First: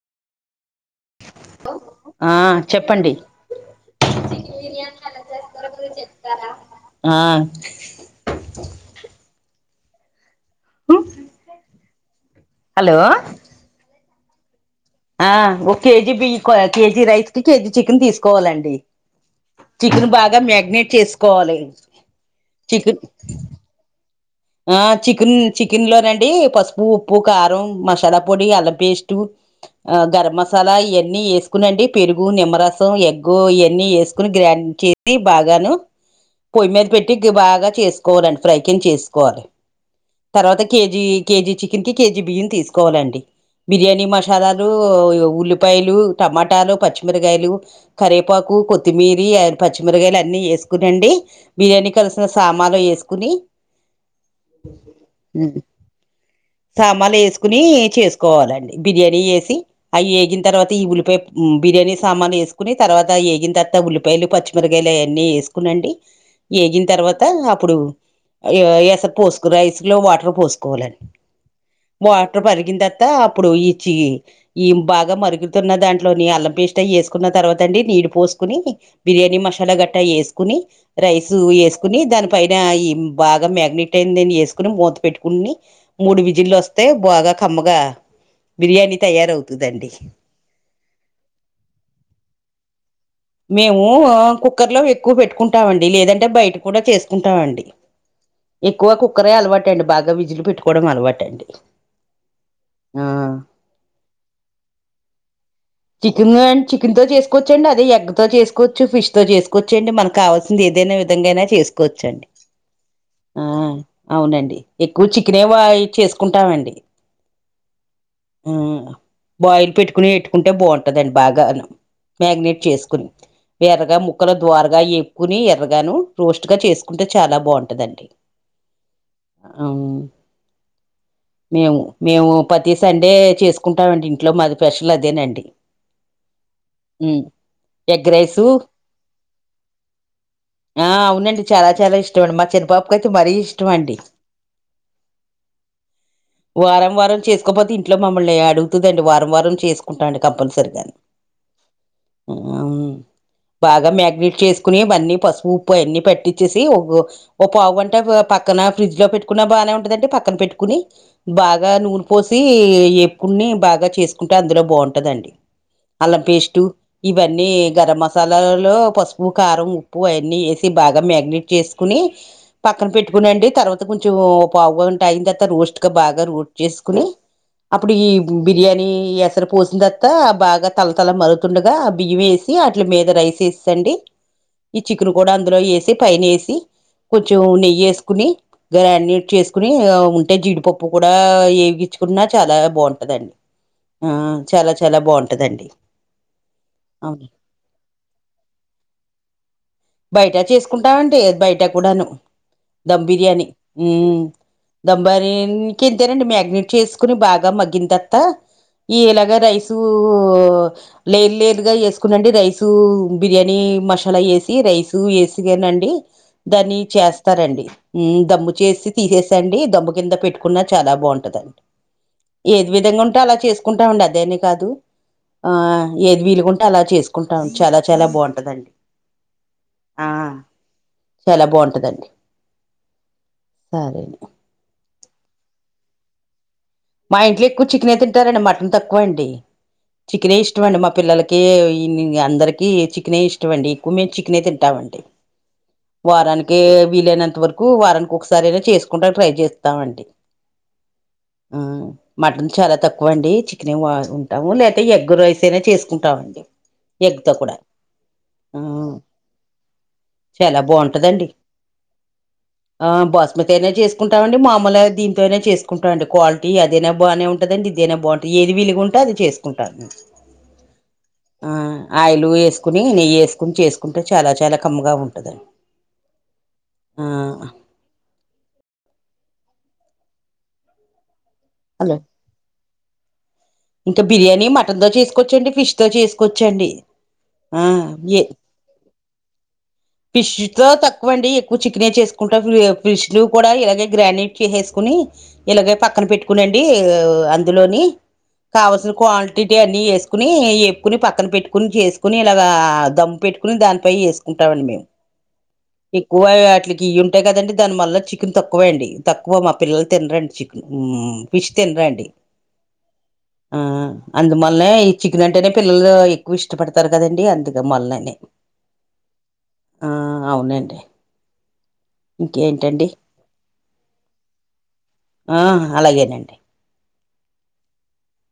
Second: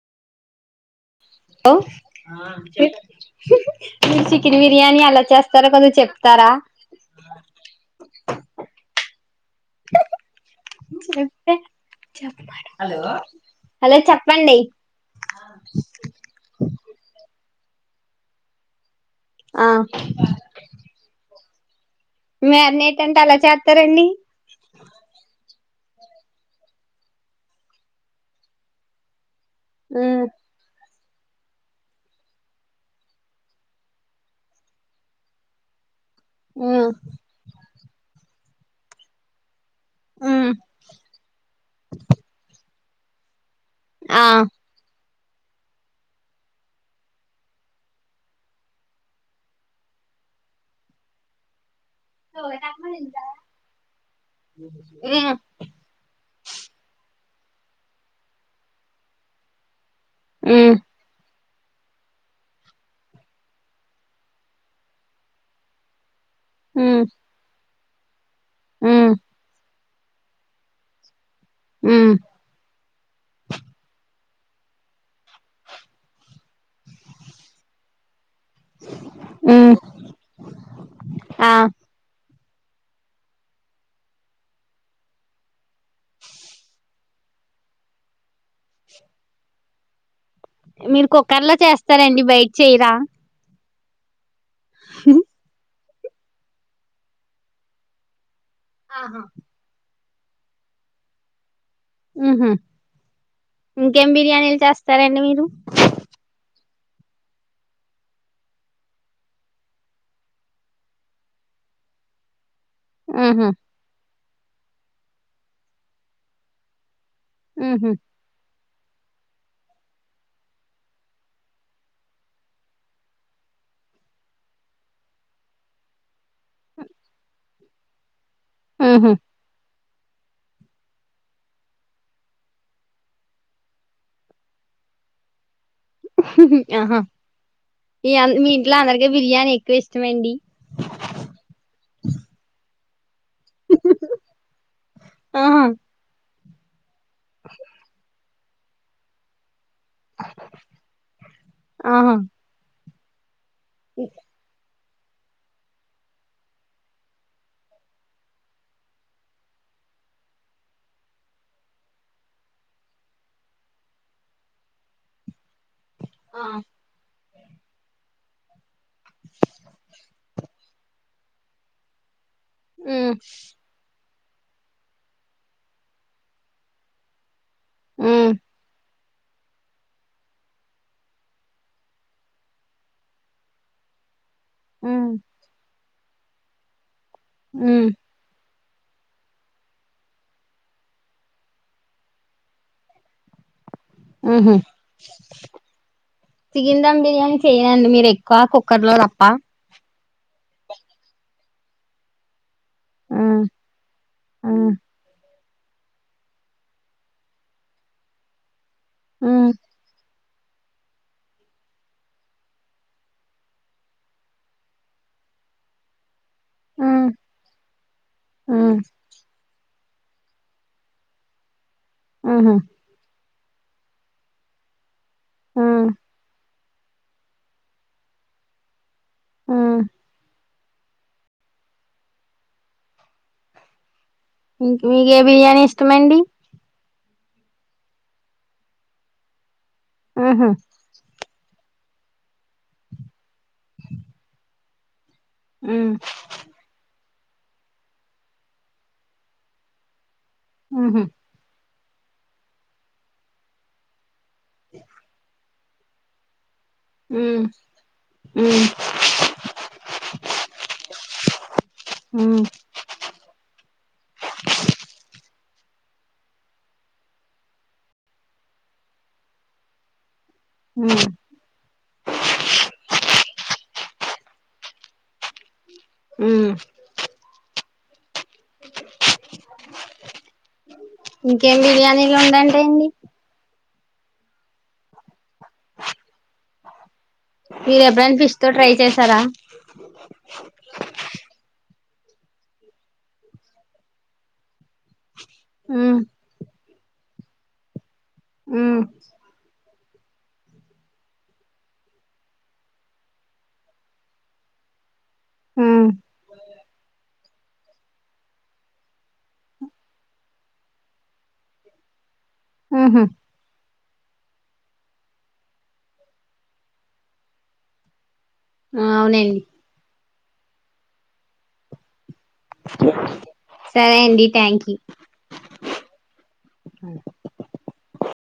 ఆ హలో చెప్పండి మీ చికెన్ బిర్యానీ అలా చేస్తారా కొద్దిగా చెప్తారా ఆ బ హలో హలో చప్ పండి ఆ ఓ కేజీ బి కొ కేజీ రైస్ కి కేజీ చికెన్ తీసుకోవాలండి ఆ చికెన్ బాగా మ్యాగ్నేట్ చేసుకోవాలి చికెన్ మ్యాగ్నేట్ అంటే అలా చేత్తారండి ఆ చికిన్ చికిన్ లోనండి పసుపు ఉప్పు కారం మషాలా పొడి అల్లం పేష్టు ఆ ఉమ్ గరం మసాలా ఇయన్ అన్నీ వేసుకునండి పెరుగు నిమ్మరసం ఎగ్గు ఇయన్నీ వేసుకుని గ్రైండ్ చేసి బాగాను పొయ్యి మీద ఉమ్ పెట్టి బాగా చేసు కోరన్ ఫ్రైకిన్ చేస్ కోవాలి ఉమ్ తర్వాత కేజీ కేజీ చికిన్ కి కేజీ బియ్యం తీస్ కోవాలండి బిర్యానీ ఆ మషాలాలు ఉల్లిపాయలు టమాటాలు పచ్చిమిరగాయలు కరేపాకు కొత్తిమీరి [unintelligible] పచ్చిమిరగాయలు అన్నీ ఏసుకునండి బిర్యానీ కలిసిన సామానులు ఏసుకుని ఉమ్ ఉమ్ సామాలు వేసుకుని చేసుకోవాలండి బిర్యానీ ఏసి అయ్యేగిన తర్వాత ఈ ఉల్లిపాయ్ బిర్యానీ సామాను వేసుకుని తర్వాత ఏగిన తర్త ఉల్లిపాయలు పచ్చిమిరగాయలు అయన్నీ వేసుకునండి ఏగిన ఉమ్ తర్వాత అప్పుడు ఉమ్ అయోఎస్ రైస్ లో వాటర్ పోసుకోవాలన్ ఉమ్ వాటర్ మరిగింతర్త అప్పుడు ఈచ్చి ఈ బాగా మరుగుతున్న దాంట్లోని అల్లం పేస్ట్ అయి వేసుకున్న తర్వాత అండి నీళ్ళు పోస్ కొని బిర్యానీ ఉమ్ మషాలా గట్ట ఏసుకోని రైస్ ఆ ఏసుకుని దాని పైన ఈ బాగా మ్యాగ్నెట్ ట్టెందని వేసుకుని మూత పెట్టుకుని మూడు విజిలు వస్తే బాగా కమ్మగా బిర్యానీ తయారవుతుందండి మీరు కుక్కర్లో చేస్తారండి బయట చెయరా మేము కు క్కర్లో ఎక్కువ పెట్టుకుంటామండ్ లేదంటే బయట కూడా చేసుకుంటామండి ఎక్కువ కుక్కరే అలవాటు అండి బాగా గా విజులు పెట్టుకోవడం అలవాటు అండి ఊహూ ఆ ఇంకేం బిర్యానీలు చేస్తారండి మీరు చికెన్ చికెన్ తో చేసుకోవచ్చండి అదే ఎగ్ తో చేసుకోవచ్చు ఫిష్ తో చేసుకోవచ్చు అండి మనకు కావాల్సింది ఏదైనా విధంగా అయినా చేసుకోవచ్చండి ఆ ఆహా అవునండి ఎక్కువ చికనే వా చేసుకుంటామండి ఊహు హ్మ్ బాయిల్ పెట్టుకుని పెట్టుకుంటే బాగుంటుందండి బాగాను మ్యారినేట్ చేసుకుని ఎర్రగా ముక్కల దోరగా ఏపుకుని ఎర్రగాను రోస్ట్గా చేసుకుంటే చాలా బావుంటదండి ఉహు అవు మేము మేము పతీ సండే చేసుకుంటామండి ఇంట్లో మాది స్పెషల్ అదేనండి ఆహా ఉమ్, ఎగ్ రైస్ మీ ఇంట్లో అందరికి బిర్యానీ ఎక్కువ ఇష్టమండి ఆ అవునండి చాలా చాలా ఇష్టమండి మా చిన్ పాప కై త్ మరీ ఇష్టమండి ఆహా వారం వారం చేసుకపోతే ఇంట్లో మ్మమ్ మళ్ళీ అడుగుతుదండి వారం వారం చేసు నుకుంటాం అండి తప్పనిసరిగా ఆహా హ్మ్ బాగా మ్యాగ్నేట్ చేసి కుని ఇవన్నీ పసుపు ఉప్పు అవన్నీ పట్టించేసి ఓ పావుగంట పక్కన ఫ్రిడ్జ్ లో పెట్టుకున్న బానే ఉంటదండి పక్కన పెట్టుకుని బాగా నూనె పోసి ఏపుకుని బాగా చేసుకుంటే అందులో బావుంటదండి అల్లం పేస్టు ఇవన్నీ గరం మసాలాలలో పసుపు కారం ఉప్పు అయిన్ని వేస్ బాగా మ్యాగ్నెట్ చేసుకుని పక్కన మ్మ్ పెట్టుకునండి తర్వాత కొం కొంచెం పావుగంట అయిన తర్వాత రోస్ట్గా బాగా రోస్ట్ చేసుకుని అప్పుడు ఈ బిర్యానీ ఈ ఎసరు పోసిందత్తా బాగా తలతల మరుగుతుండగా బియ్యమేసి అట్లి మీద రైస్ వేసేసండి ఈ చికెన్ మ్మ్ కూడా అందులో ఏస్ సి పైనేసి కొంచెం మ్మ్ నెయ్యేసుకుని గ్రానైట్ చేసుకుని ఉంటే జీడిపప్పు కూడా ఏవిగిచ్చుకున్నా చాలా బాగుంటదండి ఆ మ్హూ చాలా చాలా బాగుంటదండి చికెన్ దమ్ అవును బిర్యానీ చేయ్యనండి మీరు ఎక్కువ కుక్కర్ లో తప్ప బయట చేసుకుంటావంటే బయట కూడాను ధమ్ మ్మ్ బిర్యానీ ఊమ్ మ్మ్ దమ్బారి ఇంకేం తినండి మ్యాగినేట్ చేసుకుని బాగా మగ్గిన తర్వాత ఈ ఇలాగ మ్మ్ రైసూ ఒ లేటు లేటుగా ఎ కుసుకుండి రైసూ బిర్యాని మసాలా వేసి రైస్ వేసిగానండి దాని మ్మ్ చేస్తారండి ఉ దమ్ము చేసి తీసేసాండి దమ్ము కింద పెట్టుకున్నా చాలా బాగుంటదండి మ్మ్ మ్హూ ఏది విధంగా ఉంటా అలా చేసుకుంటామండి అదేనే కాదు ఆ మ్మ్ ఏది వీలు అలా చేసుకుంటాం చాలా చాలా బాగుంటదండి మ్మ్ ఆ చాలా బాగుంటదండి సరే ఇంగ ఇంక మీక ఏ బిర్యానీ ఇష్టమండి మా ఇంట్లో ఎక్కువ చికెన్ అయి తింటారండి మటన్ తక్కువ అండి చికెనే మ్హూ ఇష్టమండి మా పిల్లలు కే అందరికి చికెనే ఇష్టంమండి ఎక్కువ మేము చికెనే తింటామండి మ్మ్ వారానికి వీలైన అంత వరకు వారానికి ఒకసారి ఇగ చేసుకుంటా ట్రై చేస్తామండి ఉహు ఆ మటన్ చాలా తక్కువ అండి చికెనే తింటాము లేదే ఎగ్ రైస్ తినే చేసుకుంటామండి ఎగ్తో మ్మ్ కూడా ఉ మ్మ్ చాలా బాగుంటదండి మ్మ్ ఆ బస్మతి నేనే చేసుకుంటామండి మామలుగా దీంతో అయినా చేసుకుంటామండి క్వాలిటీ తి అదేనా బానే ఉంటది అండి ఇదేనా బాగుంటది ఏది విలుగా ఉంటే అది చేసుకుంటాను మ్మ్ ఆ ఆయిలు వేసుకుని నెయ్యేసు కుని చేసుకుంటే చాలా చాలా కమ్గా ఉంటదండి మ్మ్ ఆ ఇంకేం హలో బిర్యానీలు ఉండంటా అండి ఇంకా బిర్యానీ మటన్ తో చేసుకోవచ్చండి ఫిష్ తో చేసుకోవచ్చండి ఆ మీరు ఎప్పుడైనా ఫిష్ తో ట్రై చేస్ తార ఫిష్‌తో తక్వండి ఎక్కువ చక్ క్నే చేసుకుంటా ఫ్రిజ్లు కూడా ఇలాగే గ్రానిట్ చేసేసుకుని ఇలాగే మ్మ్ పక్కన పెట్టుకునిండి అండీ అందులోని మ్మ్ కావల్సిన క్వాంటి ఇటి అన్నీ వేసుకుని ఏపుకొని పక్కన పెట్టుకుని చేసుకుని ఇలాగ దమ్ పెట్టుకుని దానిపై వేసుకుంటామండి మేము మ్మ్ ఇ కువాకి అట్లికి వేయం ఆంథే కదండి దాని మళ్ళ చికెన్ తక్కువే అండి తక్కువ మా పిల్లలు తినరండి చికెన్ ఫిష్ తినరండి ఉహుమ్ ఆ అందు మళ్లనే ఈ చికనంటేనే పిల్లలు ఎక్కువ ఇష్టపడతారు కదండి అందుక మళ్ళనే అవునండి ఆ అవునండి ఇంకేంటండి సరే అండి థ్యాంక్ యూ ఆ అలాగేనండి